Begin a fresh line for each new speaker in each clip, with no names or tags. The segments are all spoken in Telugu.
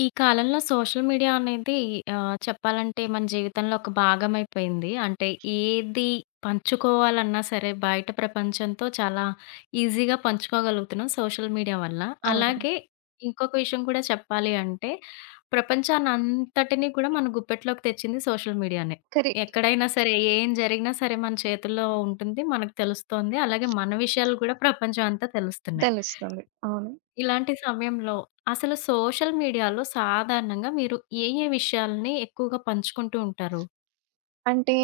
ఈ కాలంలో సోషల్ మీడియా అనేది చెప్పాలంటే మన జీవితంలో ఒక భాగమైపోయింది. అంటే ఏది పంచుకోవాలన్నా సరే బయట ప్రపంచంతో చాలా ఈజీగా పంచుకోగలుగుతున్నాం సోషల్ మీడియా వల్ల.
అవును.
అలాగే ఇంకొక విషయం కూడా చెప్పాలి అంటే ప్రపంచాన్నంతటిని కూడా మన గుప్పెట్లోకి తెచ్చింది సోషల్ మీడియానే.
కరెక్ట్.
ఎక్కడైనా సరే ఏం జరిగినా సరే మన చేతుల్లో ఉంటుంది. మనకు తెలుస్తోంది. అలాగే మన విషయాలు కూడా ప్రపంచం అంతా తెలుస్తున్నాయి.
తెలుస్తుంది. అవును.
ఇలాంటి సమయంలో అసలు సోషల్ మీడియాలో సాధారణంగా మీరు ఏ ఏ విషయాల్ని ఎక్కువగా పంచుకుంటూ ఉంటారు?
అంటే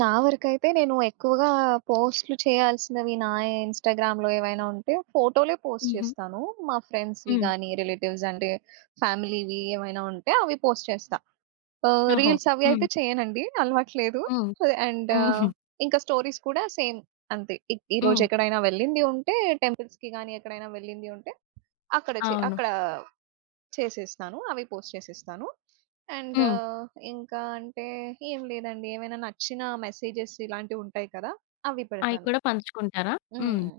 నా వరకైతే నేను ఎక్కువగా పోస్ట్‌లు చేయాల్సినవి నా ఇన్‌స్టాగ్రామ్‌లో ఏవైనా ఉంటే ఫోటోలే పోస్ట్
హుహు.
చేస్తాను. మా ఫ్రెండ్స్‌వి
హ్మ్.
గానీ, రిలేటివ్స్ అంటే ఫ్యామిలీవి ఏమైనా ఉంటే అవి పోస్ట్ చేస్తా.
ఓహో!
రీల్స్ అవి
హ్మ్.
అయితే చేయనండి. అలవాట్లేదు.
హ్మ్.
అండ్
హుహు.
ఇంకా స్టోరీస్ కూడా సేమ్ అంతే. ఈరోజు
హ్మ్.
ఎక్కడైనా వెళ్ళింది ఉంటే టెంపుల్స్‌కి గానీ, ఎక్కడైనా వెళ్ళింది ఉంటే
అవును.
అక్కడ చేసేస్తాను. అవి పోస్ట్ చేసేస్తాను. అండ్
హ్మ్.
ఆహ్, ఇంకా అంటే ఏం లేదండి. ఏమైనా నచ్చిన మెసేజెస్ ఇలాంటివుంటాయి కదా! అవి
అయి
పెడతాను.
కూడా పంచుకుంటారా? హ్మ్.
హ్మ్.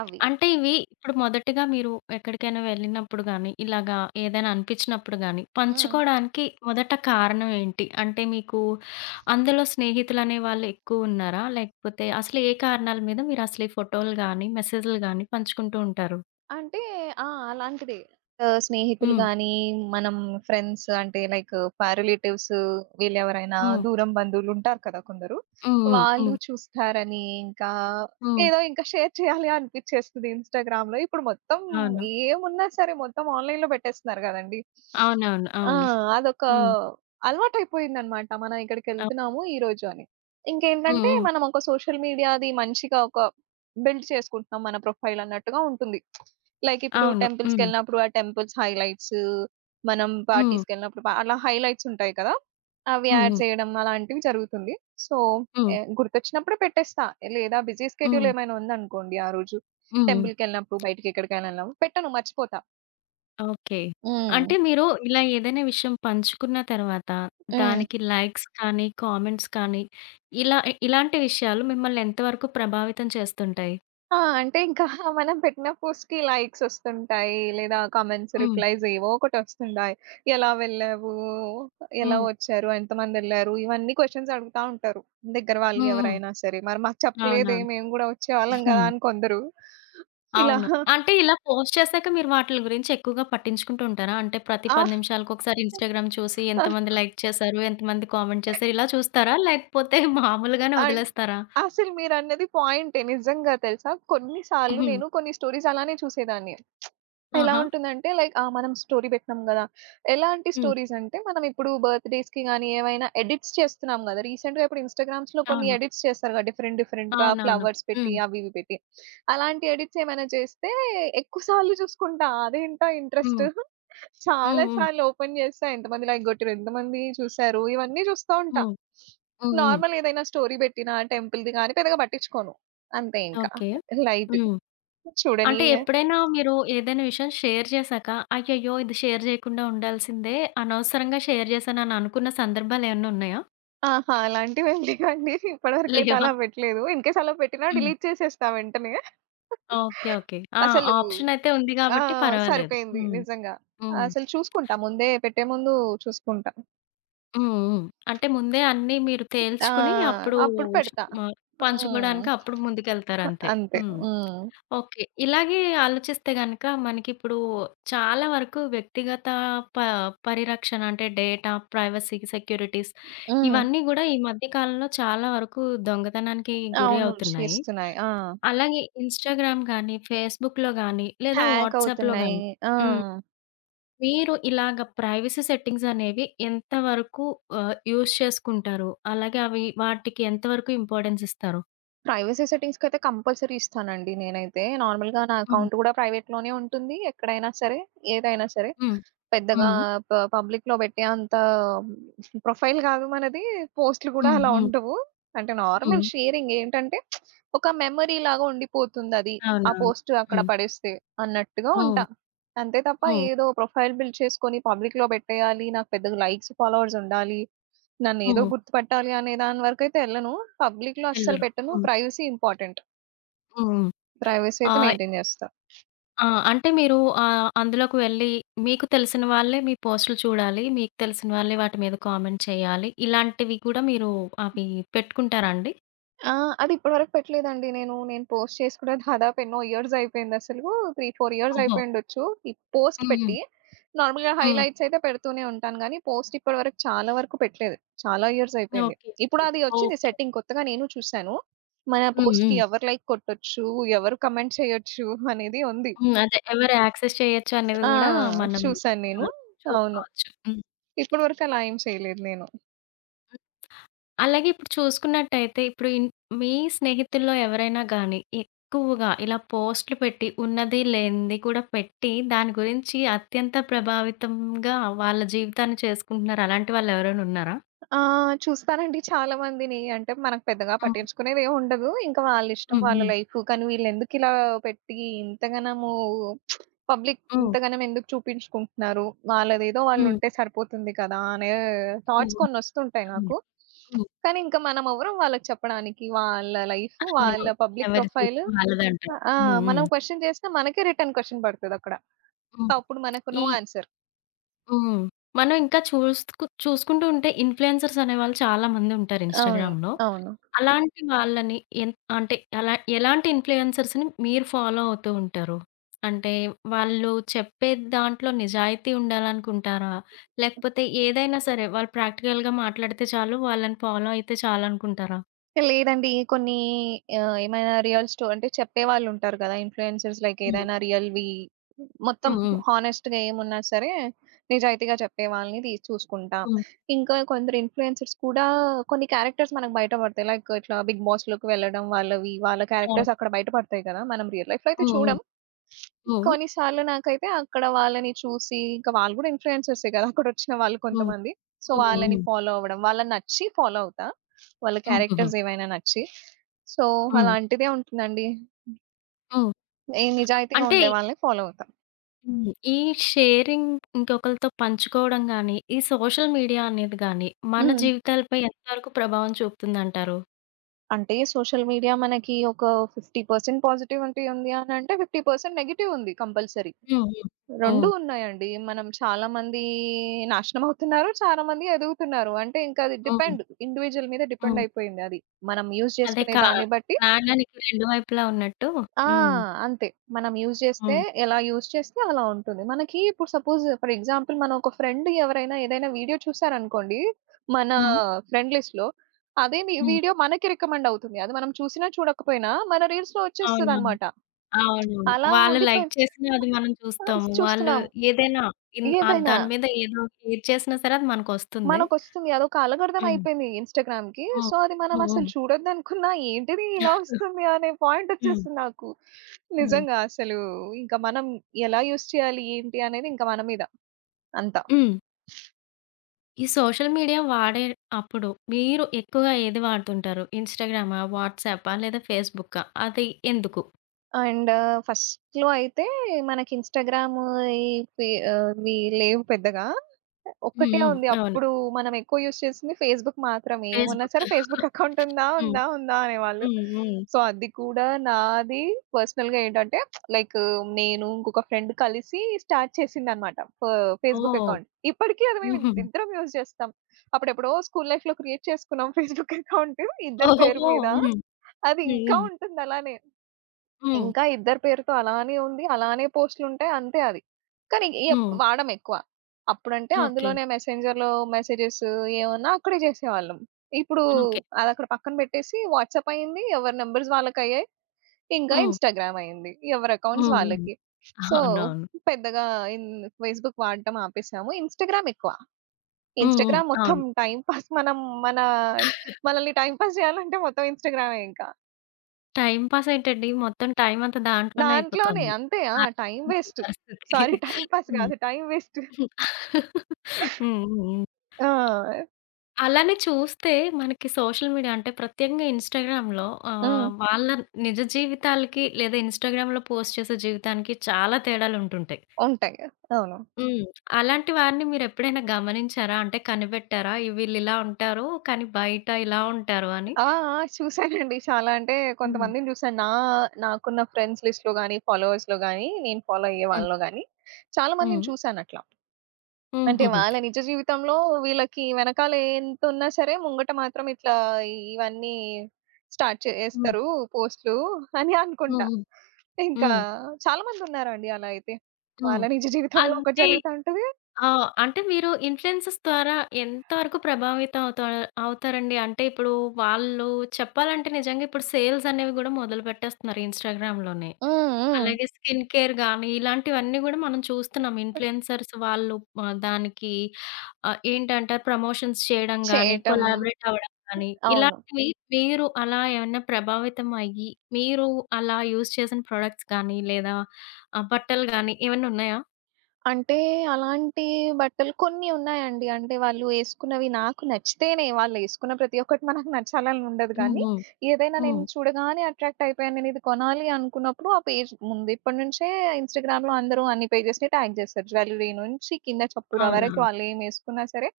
అవి.
అంటే ఇవి ఇప్పుడు మొదటగా మీరు ఎక్కడికైనా వెళ్ళినప్పుడు గాని, ఇలాగా ఏదైనా అనిపించినప్పుడు గాని,
హ్మ్.
పంచుకోవడానికి మొదట కారణం ఏంటి? అంటే మీకు అందులో స్నేహితులనే వాళ్ళు ఎక్కువున్నారా? లేకపోతే అసలు ఏ కారణాల మీద మీరు అసలు ఈ ఫోటోలు గాని, మెసేజ్‌లు గాని పంచుకుంటూ ఉంటారు?
అంటే ఆ! అలాంటిదే. స్నేహితులు
హ్మ్.
గానీ, మనం ఫ్రెండ్స్ అంటే లైక్ ఫర్ రిలేటివ్స్ వీళ్ళెవరైనా
హ్మ్.
దూరం బంధువులుంటారు కదా కొందరు.
హ్మ్. హ్మ్.
వాళ్ళు
హ్మ్.
చూస్తారని ఇంకా
హ్మ్.
ఏదో ఇంకా షేర్ చేయాలి అనిపిచ్చేస్తది ఇన్‌స్టాగ్రామ్‌లో. ఇప్పుడు మొత్తం
అవును.
ఏమున్నా సరే మొత్తం ఆన్‌లైన్‌లో పెట్టేస్తున్నారు గదండీ.
అవునవును.
ఆ!
అవును.
అదొక
హ్మ్.
అలవాటయిపోయిందనమాట. మనం
అవ్.
ఇక్కడికెళ్తున్నాము ఈరోజు అని.
హ్మ్.
ఇంకేంటంటే
హ్మ్.
మనం ఒక సోషల్ మీడియాది మంచిగా ఒక బిల్డ్ చేసుకుంటున్నాం మన ప్రొఫైల్ అన్నట్టుగా ఉంటుంది. లైక్ ఇప్పుడు
అవును. హ్మ్.
టెంపుల్స్‌కెళ్ళినప్పుడు ఆ టెంపుల్స్ హైలైట్స్, మనం
హ్మ్.
పార్టీస్‌కెళ్ళినప్పుడు అలా హైలైట్స్ ఉంటాయి కదా! అవి యాడ్
హుహు.
చేయడం అలాంటివి జరుగుతుంది. సో,
హ్మ్.
గుర్తొచ్చినప్పుడే పెట్టేస్తా. లేదా బిజీ స్కెడ్యూల్
హ్మ్.
ఏమైనా ఉందనుకోండి ఆ రోజు,
హ్మ్. హ్మ్.
టెంపుల్‌కెళ్ళినప్పుడు, బయటికి ఎక్కడికైనా వెళ్ళినప్పుడు పెట్టను మర్చిపోతా.
ఓకే.
హ్మ్.
అంటే మీరు ఇలా ఏదైనా విషయం పంచుకున్న తర్వాత
హ్మ్.
దానికి లైక్స్ కానీ, కామెంట్స్ కానీ ఇలా ఇలాంటి విషయాలు మిమ్మల్ని ఎంతవరకు ప్రభావితం చేస్తుంటాయి?
ఆ! అంటే ఇంకా మనం పెట్టిన పోస్ట్‌కి లైక్స్ ఒస్తుంటాయి. లేదా కామెంట్స్,
హ్మ్.
రిప్లైస్ ఏవో ఒకటొస్తుంటాయి. ఎలా వెళ్ళావు? ఎలా
హ్మ్.
వచ్చారు? ఎంతమందెళ్లారు? ఇవన్నీ క్వెషన్స్ అడుగుతా ఉంటారు. దగ్గర వాళ్ళు
హ్మ్. హ్మ్.
ఎవరైనా సరే. మరి మాకు చెప్పలేదే
అవునవును.
మేము గూడా వచ్చేవాళ్ళం గదా! అని కొందరు. ఇలా
అవును. అంటే ఇలా పోస్ట్ చేసాక మీరు వాటిలి గురించి ఎక్కువగా పట్టించుకుంటూ ఉంటారా? అంటే ప్రతి
ఆ!
10 నిమిషాలకొకసారి ఇన్‌స్టాగ్రామ్ చూసి ఎంతమంది లైక్ చేశారు? ఎంతమంది కామెంట్ చేశారు? ఇలా చూస్తారా? లేకపోతే మామూలుగానే
అన్
వదిలేస్తారా?
అసలు మీరన్నది పాయింటే నిజంగా తెలుసా? కొన్ని సార్లు
హ్మ్.
నేను కొన్ని స్టోరీస్ అలానే చూసేదాన్ని. ఎలా
ఆహా!
ఉంటుందంటే లైక్ ఆ! మనం స్టోరీ పెట్టినాం గదా! ఎలాంటి
హ్మ్.
స్టోరీస్ అంటే మనం ఇప్పుడు బర్త్‌డేస్‌కి గాని ఏవైనా ఎడిట్స్ చేస్తున్నాం గదా! రీసెంట్‌గా ఇప్పుడు ఇన్‌స్టాగ్రామ్స్‌లో కొన్ని
అవును.
ఎడిట్స్ చేస్తారు గదా! డిఫరెంట్ డిఫరెంట్‌గా
అవునవును.
ఫ్లవర్స్ పెట్టి
హ్మ్.
అవి ఇవి పెట్టి. అలాంటి ఎడిట్స్ ఏమైనా చేస్తే ఎక్కువ సార్లు చూసుకుంటా. అదేంటా ఇంట్రెస్ట్
హ్మ్. హ్మ్.
చాలా
హ్మ్.
సార్లు ఓపెన్ చేస్తా. ఎంతమంది లైక్ గొట్టిర్రు, ఎంతమంది చూసారు ఇవన్నీ చూస్తా ఉంటా.
హ్మ్. హ్మ్. హ్మ్.
నార్మల్ ఏదైనా స్టోరీ పెట్టినా టెంపుల్‌ది గాని పెద్దగా పట్టించుకోను. అంతే ఇంకా
ఓకే.
లైట్‌గా
హ్మ్.
చూడని
అంటే ఎప్పుడైనా మీరు ఏదైనా విషయం షేర్ చేశాక, అయ్యయ్యో! ఇది షేర్ చేయకుండా ఉండాల్సిందే. అనవసరంగా షేర్ చేశానని అనుకున్న సందర్భాలేమన్నా ఉన్నాయా?
ఆహా! అలాంటివేం లేవండి. ఇప్పటివరకైతే
లేవా?
అలా పెట్టలేదు. ఇన్‌కేస్ అలా పెట్టినా
హ్మ్.
డిలీట్ చేసేస్తా వెంటనే.
ఓకే. ఓకే. ఆ!
అసలు
ఆప్షనయితే ఉంది
ఆ!
గాబట్టి పర్వాలేదు.
సరిపోయింది
హ్మ్.
నిజంగా.
హ్మ్.
అసలు చూసుకుంటా. ముందే పెట్టే ముందు చూసుకుంటా.
హ్మ్. హ్మ్. అంటే ముందే అన్నీ మీరు
ఆ!
తేల్చుకుని అప్పుడు
అప్పుడు
ష్
పెడతా.
మ
హ్మ్.
పంచుకోడానికి అప్పుడు ముందుకెళ్తారంతే.
అంతే.
హ్మ్.
హ్మ్.
ఓకే. ఇలాగే ఆలోచిస్తే గనక మనకిప్పుడు చాలా వరకు వ్యక్తిగత ప పరిరక్షణ అంటే డేటా, ప్రైవసీ, సెక్యూరిటీస్
హ్మ్.
ఇవన్నీ గూడా ఈ మధ్య కాలంలో చాలా వరకు దొంగతనానికి గురి
అవును.
అవుతున్నాయి.
చేస్తున్నాయి. ఆ!
అలాగే ఇన్‌స్టాగ్రామ్ గానీ, ఫేస్‌బుక్‌లో గానీ లేదా
హ్యాక్
వాట్సాప్‌లో
అవుతున్నాయి.
గానీ
ఆ!
హ్మ్. మీరు ఇలాగ ప్రైవసీ సెట్టింగ్స్ అనేవి ఎంతవరకు యూజ్ చేసుకుంటారు? అలాగే అవి వాటికి ఎంతవరకు ఇంపార్టెన్స్ ఇస్తారు?
ప్రైవసీ సెట్టింగ్స్‌కైతే కంపల్సరీ ఇస్తానండి నేనైతే. నార్మల్‌గా నా
హ్మ్.
అకౌంట్ గూడా ప్రైవేట్‌లోనే ఉంటుంది. ఎక్కడైనా సరే, ఏదైనా సరే.
హ్మ్.
పెద్దగా
హ్మ్.
పబ్లిక్‌లో పెట్టే అంత ప్రొఫైల్ గాదు మనది. పోస్ట్‌లు గూడా
హ్మ్.
అలా
హ్మ్.
ఉండవు. అంటే నార్మల్
హ్మ్.
షేరింగ్ ఏంటంటే ఒక మెమరీ లాగా ఉండిపోతుందది. ఆ
అవునవును.
పోస్ట్ అక్కడ
హ్మ్.
పడేస్తే అన్నట్టుగా ఉంటా.
హ్మ్.
అంతే తప్ప
హ్మ్.
ఏదో ప్రొఫైల్ బిల్డ్ చేసుకొని పబ్లిక్‌లో పెట్టేయాలి. నాకు పెద్దగా లైక్స్, ఫాలోవర్స్ ఉండాలి. నన్నేదో
హ్మ్.
గుర్తుపట్టాలి అనే దాని వరకైతే ఎళ్ళను. పబ్లిక్‌లో అస్సలు
ఎల్లరు.
పెట్టను.
హ్మ్.
Privacy important.
హ్మ్.
ప్రైవసీ అయితే
ఆహ్,
మెయింటైన్ జేస్తా.
ఆ! అంటే మీరు అందులోకి వెళ్లి మీకు తెలిసిన వాళ్ళే మీ పోస్టులు చూడాలి. మీకు తెలిసిన వాళ్ళే వాటి మీద కామెంట్ చేయాలి. ఇలాంటివి కూడా మీరు అవి పెట్టుకుంటారా అండి?
ఆ! అది ఇప్పటివరకు పెట్టలేదండి నేను. నేను పోస్ట్ చేసి కూడా దాదాపు ఎన్నో ఇయర్స్ అయిపోయిందసలు. 3, 4 ఇయర్స్
ఓహో!
అయిపోయుండొచ్చు. ఈ పోస్ట్
హ్మ్.
పెట్టి. నార్మల్‌గా
హ్మ్.
హైలైట్స్ అయితే పెడుతూనే ఉంటాను గానీ, పోస్ట్ ఇప్పటివరకు చాలా వరకు పెట్టలేదు. చాలా ఇయర్స్ అయిపోయింది.
ఓకే.
ఇప్పుడు
ఓకే.
అది వచ్చింది
ఓకే.
సెట్టింగ్ కొత్తగా నేను చూసాను. మన
హ్మ్.
పోస్ట్‌కి
హ్మ్.
ఎవరు లైక్ కొట్టొచ్చు, ఎవరు కామెంట్ చేయొచ్చు అనేది ఉంది.
హ్మ్. అదే ఎవరు యాక్సెస్ చేయొచ్చు అనేది
ఆ!
గూడా మనం
చూసాను
ఆ!
నేను. అవును.
చూసుకోవచ్చు. హ్మ్.
ఇప్పటి వరకు అలా ఏం చేయలేదు నేను.
అలాగే ఇప్పుడు చూసుకున్నట్టయితే ఇప్పుడు మీ స్నేహితుల్లో ఎవరైనా గానీ ఎక్కువగా ఇలా పోస్ట్‌లు పెట్టి ఉన్నది, లేనిది కూడా పెట్టి దాని గురించి అత్యంత ప్రభావితంగా వాళ్ళ జీవితాన్ని చేసుకుంటున్నారు. అలాంటి వాళ్ళు ఎవరైనా ఉన్నారా?
చూస్తానండి చాలా మందిని. అంటే మనకు పెద్దగా
హ్మ్.
పట్టించుకునేదేం ఉండదు. ఇంకా వాళ్ళిష్టం
హ్మ్.
వాళ్ళ
హ్మ్.
లైఫ్. కానీ వీళ్ళెందుకిలా పెట్టి ఇంతగనము పబ్లిక్
హ్మ్.
ఇంతగనం ఎందుకు చూపించుకుంటున్నారు? వాళ్ళదేదో
హ్మ్.
వాళ్ళుంటే సరిపోతుంది కదా! అనే థాట్స్
హ్మ్.
కొన్నొస్తుంటాయి
హ్మ్.
నాకు.
హ్మ్.
కానీ ఇంకా మనమెవరం వాళ్ళకి చెప్పడానికి. వాళ్ళ లైఫ్, వాళ్ళ
అవును.
పబ్లిక్
ఎవరి
ప్రొఫైల్
జీవితం వాళ్ళదంటారు.
ఆ!
హ్మ్. హ్మ్.
మనం క్వెషన్ చేసినా మనకే రిటర్న్ క్వెషన్ పడతదక్కడ.
హ్మ్.
అప్పుడు మనకు నో
ఈ
ఆన్సర్.
హ్మ్. మనం ఇంకా చూసుకుంటూ ఉంటే ఇన్‌ఫ్లుయెన్సర్స్ అనేవాళ్ళు చాలా మంది ఉంటారు
అవును.
ఇన్‌స్టాగ్రామ్‌లో.
అవును.
అలాంటి వాళ్ళని ఎన్ అంటే అలా ఎలాంటి ఇన్‌ఫ్లుయెన్సర్స్‌ని మీరు ఫాలో అవుతూ ఉంటారు? అంటే వాళ్ళు చెప్పే దాంట్లో నిజాయితీ ఉండాలనుకుంటారా? లేకపోతే ఏదైనా సరే వాళ్ళు ప్రాక్టికల్‌గా మాట్లాడితే చాలు వాళ్ళని ఫాలో అయితే చాలనుకుంటారా?
లేదండి. కొన్ని ఏమైనా రియల్ స్టో అంటే చెప్పేవాళ్ళుంటారు గదా! ఇన్‌ఫ్లుయెన్సర్స్ లైక్
హ్మ్.
ఏదైనా రియల్‌వి మొత్తం
హ్మ్. హ్మ్.
హానెస్ట్‌గా ఏమున్నా సరే నిజాయితీగా చెప్పే వాళ్ళని తీసి చూసుకుంటా.
హ్మ్.
ఇంకా కొందరు ఇన్‌ఫ్లుయెన్సర్స్ కూడా కొన్ని క్యారెక్టర్స్ మనకు బయట పడతాయి. లైక్ ఇట్లా 'బిగ్ బాస్‌లోకి' వెళ్ళడం వాళ్ళవి వాళ్ళ
అవును.
క్యారెక్టర్స్ అక్కడ బయట పడతాయి కదా! మనం రియల్ లైఫ్‌లో అయితే
హ్మ్.
చూడం. కొన్నిసార్లు నాకైతే అక్కడ వాళ్ళని చూసి ఇంకా వాళ్ళు గూడా ఇన్‌ఫ్లుయెన్సర్సే కదా! అక్కడొచ్చిన వాళ్ళు
హ్మ్.
కొంతమంది. సో,
హ్మ్. హ్మ్.
వాళ్ళని
హ్మ్.
ఫాలో అవ్వడం, వాళ్ళని నచ్చి ఫాలో అవుతా. వాళ్ళ
హ్మ్. హ్మ్. హ్మ్.
క్యారెక్టర్స్ ఏవైనా నచ్చి. సో,
హ్మ్.
అలాంటిదే ఉంటుందండి.
హ్మ్.
ఏ నిజాయితీగా
అంటే
ఉండే వాళ్ళని ఫాలో అవుతాం.
హ్మ్. ఈ షేరింగ్ ఇంకొకళ్ళతో పంచుకోవడం గాని, ఈ సోషల్ మీడియా అనేది గాని, మన
హ్మ్.
జీవితాలపై ఎంతవరకు ప్రభావం చూపుతుందంటారు?
అంటే సోషల్ మీడియా మనకి ఒక 50% పాజిటివిటీ ఉంది అనంటే, 50% నెగెటివ్ ఉంది కంపల్సరీ.
హ్మ్. హ్మ్.
2
హ్మ్.
ఉన్నాయండి. మనం చాలా మంది నాశనం అవుతున్నారు. చాలా మంది ఎదుగుతున్నారు. అంటే ఇంకా అది
హ్మ్.
డిపెండ్ ఇండివిడ్యువల్ మీద డిపెండ్
హ్మ్.
అయిపోయింది అది. మనం యూజ్
అదే
చేసుకునే
కా
దాన్ని బట్టి
నాణానికి రెండు వైపులా ఉన్నట్టు.
ఆ!
హ్మ్.
అంతే. మనం యూజ్ చేస్తే,
హ్మ్.
ఎలా యూజ్ చేస్తే అలా ఉంటుంది. మనకి ఇప్పుడు సపోజ్ ఫర్ ఎగ్జాంపుల్ మనం ఒక ఫ్రెండ్ ఎవరైనా ఏదైనా వీడియో చూసారనుకోండి, మన
హ్మ్.
ఫ్రెండ్ లిస్ట్‌లో, అదే
హ్మ్.
వీడియో మనకి రికమెండ్ అవుతుంది. అది మనం చూసినా, చూడకపోయినా మన రీల్స్‌లో
అవునవును.
వచ్చేస్తదనమాట.
అవునవును.
అలా
వాళ్ళు లైక్
ఉండిపోయి
చేసినా అది మనం
ఆ!
చూస్తాము. వాళ్ళు
చూస్తున్నాం.
ఏదైనా
ఏదైనా.
దాని మీద ఏదో ఏది చేసినా సరే అది మనకొస్తుంది.
మనకొస్తుంది. అదొక అల్గోరిథం
హ్మ్.
అయిపోయింది ఇన్‌స్టాగ్రామ్‌కి.
హ్మ్.
సో, అది మనం
హ్మ్.
అసలు
హ్మ్.
చూడొద్దనుకున్నా ఏంటిది ఇలా వస్తుంది అనే
హ్మ్.
పాయింటొచ్చేస్తుంది నాకు.
హ్మ్.
నిజంగా అసలు ఇంకా మనం ఎలా యూజ్ చేయాలి ఏంటి అనేది ఇంకా మన మీద అంతా.
హ్మ్. ఈ సోషల్ మీడియా వాడే అప్పుడు మీరు ఎక్కువగా ఏది వాడుతుంటారు? ఇన్‌స్టాగ్రామా? వాట్సాపా? లేదా ఫేస్‌బుక్కా? అది ఎందుకు?
అండ్ ఫస్ట్‌లో అయితే మనకి ఇన్‌స్టాగ్రామ్ ఈ ఇవి లేవు పెద్దగా.
హ్మ్.
ఒక్కటే
హ్మ్.
ఉంది.
అవును.
అప్పుడు మనం ఎక్కువ యూజ్ చేసింది ఫేస్‌బుక్ మాత్రమే. ఏమున్నా
ఫేస్‌బుక్.
సరే ఫేస్‌బుక్ అకౌంట్ ఉందా?
హ్మ్.
ఉందా? ఉందా? అనేవాళ్ళు.
హ్మ్. హ్మ్.
సో, అది కూడా నాది పర్సనల్‌గా ఏంటంటే లైక్ నేను ఇంకొక ఫ్రెండ్ కలిసి స్టార్ట్ చేసిందనమాట. ఫేస్‌బుక్
ఓహ్!
అకౌంట్. ఇప్పటికి అది మేము
హుహు.
ఇద్దరం యూజ్ చేస్తాం. అప్పుడెప్పుడో స్కూల్ లైఫ్‌లో క్రియేట్ చేసుకున్నాం ఫేస్‌బుక్ అకౌంట్ ఇద్దరి పేరు
ఓహోహో!
మీద.
హ్మ్.
అది
హ్మ్.
ఇంకా
హ్మ్.
ఉంటుంది అలానే.
హ్మ్.
ఇంకా ఇద్దరి పేరుతో అలానే ఉంది. అలానే పోస్ట్‌లుంటాయి. అంతే అది. కానీ
హ్మ్.
వాడమెక్కువ. అప్పుడంటే
ఓకే.
అందులోనే మెసెంజర్‌లో మెసేజెస్ ఏమన్నా అక్కడే చేసేవాళ్ళం. ఇప్పుడు
ఓకే.
అదక్కడ పక్కన పెట్టేసి వాట్సాప్ అయింది. ఎవరి నంబర్స్ వాళ్ళకయ్యాయి. ఇంకా
హ్మ్.
ఇన్‌స్టాగ్రామ్ అయింది. ఎవరి అకౌంట్స్
హ్మ్. హ్మ్.
వాళ్ళకి. సో,
అవునవును.
పెద్దగా ఇన్ ఫేస్‌బుక్ వాడటం ఆపేసాము. ఇన్‌స్టాగ్రామ్ ఎక్కువ.
హ్మ్. హ్మ్.
ఇన్‌స్టాగ్రామ్ మొత్తం
అవును.
టైమ్ పాస్ మనం మన మనల్ని టైమ్ పాస్ చేయాలంటే మొత్తం ఇన్‌స్టాగ్రామే ఇంకా.
టైమ్ పాస్ ఏంటండి? మొత్తం టైమ్ అంతా దాంట్లోనే
దాంట్లోనే
అయిపోతుంది.
అంతే. ఆ!
ఆ!
Time waste.
పరిస్థితి.
సారీ టైమ్ పాస్
హ్మ్.
కాదు. Time waste.
హ్మ్. హ్మ్. హ్మ్.
ఆ!
అలానే చూస్తే మనకి సోషల్ మీడియా అంటే ప్రత్యేకంగా ఇన్‌స్టాగ్రామ్‌లో
హ్మ్.
వాళ్ళ నిజ జీవితాలకి లేదా ఇన్‌స్టాగ్రామ్‌లో పోస్ట్ చేసే జీవితానికి చాలా తేడాలుంటుంటాయి.
ఉంటాయి. అవును.
హ్మ్. అలాంటి వారిని మీరెప్పుడైనా గమనించారా? అంటే కనిపెట్టారా? ఈ వీళ్ళిలా ఉంటారు, కానీ బయట ఇలా ఉంటారు అని?
ఆ! ఆ! చూసానండి. చాలా అంటే
హ్మ్.
కొంతమందిని చూసాను. నాకున్న ఫ్రెండ్స్ లిస్ట్‌లో గాని, ఫాలోవర్స్‌లో గాని, నేను ఫాలో అయ్యే
హ్మ్.
వాళ్ళలో గాని చాలా మందిని
హ్మ్.
చూసానట్లా. అంటే
హుహుహు.
వాళ్ళ నిజ జీవితంలో వీళ్ళకి వెనకాల ఎంతున్నా సరే ముంగట మాత్రం ఇట్లా ఇవన్నీ స్టార్ట్
హ్మ్.
చేసేస్తారు పోస్ట్‌లు అని అనుకుంటా.
హ్మ్.
ఇంకా
హ్మ్.
చాలా మందున్నారండి అలా అయితే.
హ్మ్.
వాళ్ళ నిజ జీవితంలో ఒకటి
అంటే
జరుగుతా ఉంటది.
ఆ! అంటే మీరు ఇన్‌ఫ్లుయెన్సర్స్ ద్వారా ఎంత వరకు ప్రభావితం అవుతా అవుతారండి? అంటే ఇప్పుడు వాళ్ళు చెప్పాలంటే నిజంగా ఇప్పుడు సేల్స్ అనేవి గూడా మొదలుపెట్టేస్తున్నారు ఇన్‌స్టాగ్రామ్‌లోనే.
హ్మ్. హ్మ్.
అలాగే స్కిన్ కేర్ గానీ, ఇలాంటివన్నీ గూడా మనం చూస్తున్నాం. ఇన్‌ఫ్లుయెన్సర్స్ వాళ్ళు దానికి ఏంటంటారు ప్రమోషన్స్ చేయడం గానీ,
చేయటం.
కొలాబరేట్ అవ్వడం గానీ,
అవును.
ఇలాంటివి మీరు అలా ఏమన్నా ప్రభావితం అయ్యి, మీరు అలా యూజ్ చేసిన ప్రొడక్ట్స్ గానీ, లేదా బట్టలు గానీ ఏమన్నా ఉన్నాయా?
అంటే అలాంటి బట్టలు కొన్ని ఉన్నాయండి. అంటే వాళ్ళు ఏసుకున్నవి నాకు నచ్చితేనే వాళ్ళేసుకున్న ప్రతి ఒక్కటి మనకు నచ్చాలని ఉండదు
హ్మ్.
గానీ,
హ్మ్.
ఏదైనా నేను
హ్మ్.
చూడగానే అట్రాక్ట్ అయిపోయాను. నేనిది కొనాలి అనుకున్నప్పుడు ఆ పేజ్ ముందు ఇప్పటి నుంచే ఇన్‌స్టాగ్రామ్‌లో అందరూ అన్ని పేజెస్‌ని ట్యాగ్ చేస్తారు. జ్యువెల్లరీ నుంచి కింద చప్పుర వరకు
అవునవును.
వాళ్ళేమేసుకున్నా సరే,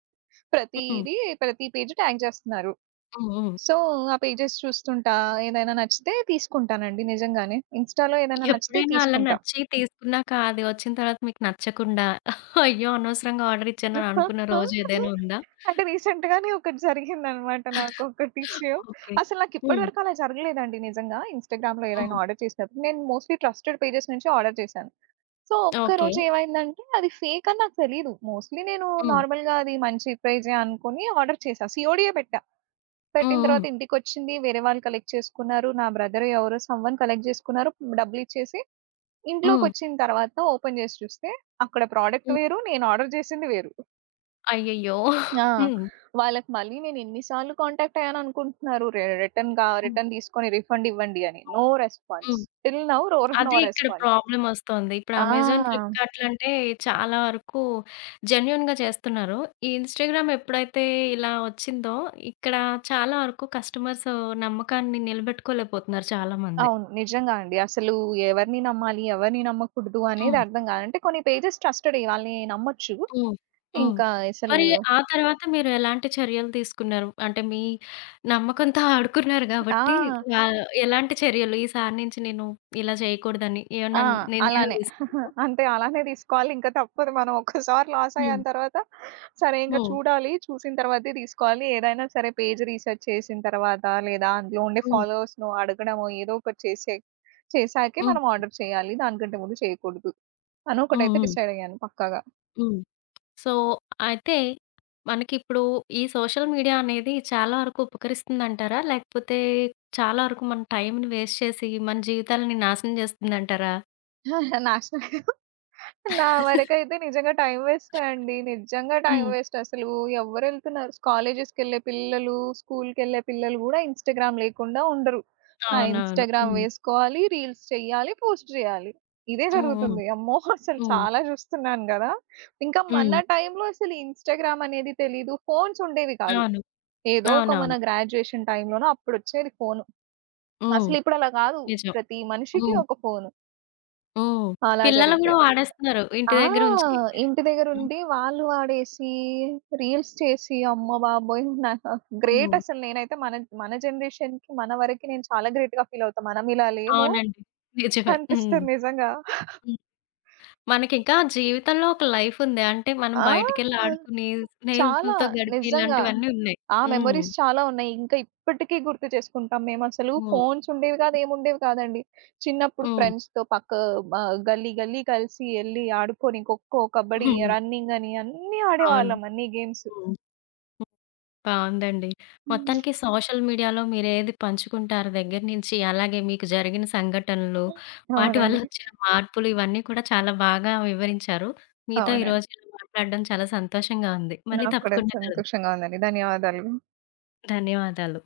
హ్మ్.
ప్రతీది ప్రతి పేజ్ ట్యాగ్ చేస్తున్నారు.
హ్మ్. హ్మ్.
సో, ఆ పేజెస్ చూస్తుంటా. ఏదైనా నచ్చితే తీసుకుంటానండి నిజంగానే. ఇన్‌స్టాలో ఏదైనా నచ్చితే
ఎప్పుడైనా అలా
తీసుకుంటా.
నచ్చి తీసుకున్నాక అది వచ్చిన తర్వాత మీకు నచ్చకుండా అయ్యో! అనవసరంగా ఆర్డర్ ఇచ్చానని అనుకున్న రోజు ఏదైనా ఉందా?
అంటే రీసెంట్‌గానే ఒకటి జరిగిందనమాట నాకు ఒకటి ఇష్యూ.
ఓకే.
అసలు నాకిప్పటి
హ్మ్.
వరకు అలా జరగలేదండి నిజంగా. ఇన్‌స్టాగ్రామ్‌లో ఏదైనా
హ్మ్.
ఆర్డర్ చేసినప్పుడు. నేను మోస్ట్‌లీ ట్రస్టెడ్ పేజెస్ నుంచి ఆర్డర్ చేశాను. So,
okay.
ఒక్కరోజు ఏమైందంటే అది ఫేక్ అని నాకు తెలీదు. మోస్ట్‌లీ నేను
హ్మ్.
నార్మల్‌గా అది మంచి పేజే అనుకుని ఆర్డర్ చేశా. సీఓడీయే పెట్టా.
హ్మ్.
పెట్టిన
హ్మ్.
తర్వాత ఇంటికొచ్చింది. వేరే వాళ్ళు కలెక్ట్ చేసుకున్నారు. నా బ్రదరో ఎవరో సమ్‌వన్ కలెక్ట్ చేసుకున్నారు. డబ్బులిచ్చేసి
హ్మ్.
ఇంట్లోకొచ్చిన తర్వాత ఓపెన్ జేసి చూస్తే, అక్కడ ప్రోడక్ట్
హ్మ్.
వేరు. నేను ఆర్డర్ జేసింది వేరు.
అయ్యయ్యో!
ఆ!
హ్మ్.
వాళ్ళకి మళ్ళీ నేను ఎన్ని సార్లు కాంటాక్ట్ అయ్యాననుకుంటున్నారు. రిటర్న్ గా
హ్మ్.
రిటర్న్ తీసుకొని రిఫండ్ ఇవ్వండి అని. No response.
హ్మ్.
టిల్ నౌ నో
అదే ఇక్కడ
రెస్పాన్స్.
ప్రాబ్లమ్ ఒస్తోంది. ఇప్పుడు అమెజాన్,
ఆ!
ఫ్లిప్‌కార్ట్‌లంటే చాలా వరకు జెన్యూన్‌గా చేస్తున్నారు. ఈ ఇన్‌స్టాగ్రామ్ ఎప్పుడైతే ఇలా ఒచ్చిందో ఇక్కడ చాలా వరకు కస్టమర్స్ నమ్మకాన్ని నిలబెట్టుకోలేకపోతున్నారు చాలామంది.
అవును. నిజంగా అండి. అసలు ఎవరిని నమ్మాలి? ఎవరిని నమ్మకూడదు అనేది
హ్మ్.
అర్థం గాదు. అంటే కొన్ని పేజెస్ ట్రస్టెడే వాళ్ళని నమ్మొచ్చు.
హ్మ్. హ్మ్.
ఇంకా అసలు
మరి ఆ తర్వాత మీరు ఎలాంటి చర్యలు తీసుకున్నారు? అంటే మీ నమ్మకంతో ఆడుకున్నారు గాబట్టి
ఆ!
వా ఎలాంటి చర్యలు? ఈసారి నుంచి నేను ఇలా చేయకూడదని
ఆ!
ఏమన్నా నిర్ణయాలు
అలానే.
తీసుకున్నారా?
అంతే అలానే తీసుకోవాలి. ఇంకా తప్పదు. మనం ఒక్కసారి లాస్
హ్మ్.
అయ్యాన తర్వాత, సరే ఇంక
హ్మ్.
చూడాలి. చూసిన తర్వాతే తీసుకోవాలి. ఏదైనా సరే పేజ్ రీసెర్చ్ చేసిన తర్వాత, లేదా అందులో ఉండే
హ్మ్.
ఫాలోవర్స్‌ను అడగడమో, ఏదో ఒకటి చేసే చేశాకే
హ్మ్.
మనం ఆర్డర్ చేయాలి. దానికంటే ముందు చేయకూడదు. అని
హ్మ్.
ఒకటైతే
హ్మ్.
డిసైడ్ అయ్యాను పక్కాగా.
హ్మ్. సో, అయితే మనకిప్పుడు ఈ సోషల్ మీడియా అనేది చాలా వరకు ఉపకరిస్తుందంటారా? లేకపోతే చాలా వరకు మన టైంని వేస్ట్ చేసి, మన జీవితాలని నాశనం చేస్తుందంటారా?
నేషనల్ నా వరకైతే నిజంగా టైం వేస్టే అండి. నిజంగా టైం
హ్మ్.
వేస్ట్ అసలు. ఎవ్వరెళ్తున్నారు? కాలేజెస్‌కెళ్ళే పిల్లలు, స్కూల్‌కెళ్ళే పిల్లలు గూడా ఇన్‌స్టాగ్రామ్ లేకుండా ఉండరు. ఆ
అవునవును.
ఇన్‌స్టాగ్రామ్
హ్మ్.
వేసుకోవాలి, రీల్స్ చెయ్యాలి, పోస్ట్ జేయాలి. ఇదే
హ్మ్. హ్మ్.
జరుగుతుంది. అమ్మో! అసలు
హ్మ్.
చాలా జూస్తున్నాను గదా! ఇంకా మన
హ్మ్.
టైంలో అసలు ఇన్‌స్టాగ్రామ్ అనేది తెలీదు. ఫోన్స్ ఉండేవి కాదు.
అవును.
ఏదో ఒక మన
అవునవును.
గ్రాడ్యుయేషన్ టైంలోనో అప్పుడొచ్చేది ఫోను.
హ్మ్.
అసలిప్పుడు అలా గాదు.
నిజం.
ప్రతి మనిషికి
హ్మ్.
ఒక ఫోను.
హ్మ్.
అలా
పిల్లలు గూడా
జరిగిపోయింది.
వాడేస్తున్నారు ఇంటి
ఆ!
దగ్గర ఉంచి.
ఇంటి
హ్మ్.
దగ్గరుండి వాళ్ళు వాడేసి, రీల్స్ చేసి అమ్మ బాబోయ్! నాకు గ్రేట్ అసలు నేనైతే మన మన జనరేషన్‌కి, మన వరకి నేను చాలా గ్రేట్‌గా ఫీల్ అవుతా. మనం ఇలా లేము
అవునండి. నిజమే. హ్మ్.
అనిపిస్తుంది నిజంగా.
మనకింకా జీవితంలో ఒక లైఫ్ ఉంది. అంటే మనం
ఆ!
బయటికెళ్ళి ఆడుకుని,
చాలా
స్నేహితులతో గడిపి
నిజంగా.
ఇలాంటివన్నీ ఉన్నాయి.
ఆ
హ్మ్.
మెమోరీస్ చాలా ఉన్నాయి. ఇంకా ఇప్పటికీ గుర్తు చేసుకుంటాం. మేమసలు
హ్మ్.
ఫోన్స్ ఉండేవి కాదు, ఏముండేవి కాదండి. చిన్నప్పుడు
హ్మ్.
ఫ్రెండ్స్‌తో గల్లీ గల్లీ కలిసి ఎళ్లి ఆడుకొని ఖోఖో, కబడ్డీ,
హ్మ్.
రన్నింగ్ అని అన్నీ
అవును.
ఆడేవాళ్ళం అన్ని గేమ్స్.
హ్మ్. బావుందండి.
హ్మ్.
మొత్తానికి సోషల్ మీడియాలో మీరేది పంచుకుంటారో దగ్గర నుంచి, అలాగే మీకు జరిగిన సంఘటనలు, వాటి వల్ల
అవునండి.
వచ్చిన మార్పులు ఇవన్నీ కూడా చాలా బాగా వివరించారు. మీతో
అవునండి.
ఈరోజు ఇలా మాట్లాడడం చాలా సంతోషంగా ఉంది. మళ్ళీ
నాకు కూడా
తప్పకుండా కలుద్దాం.
సంతోషంగా ఉందండి. ధన్యవాదాలు.
ధన్యవాదాలు.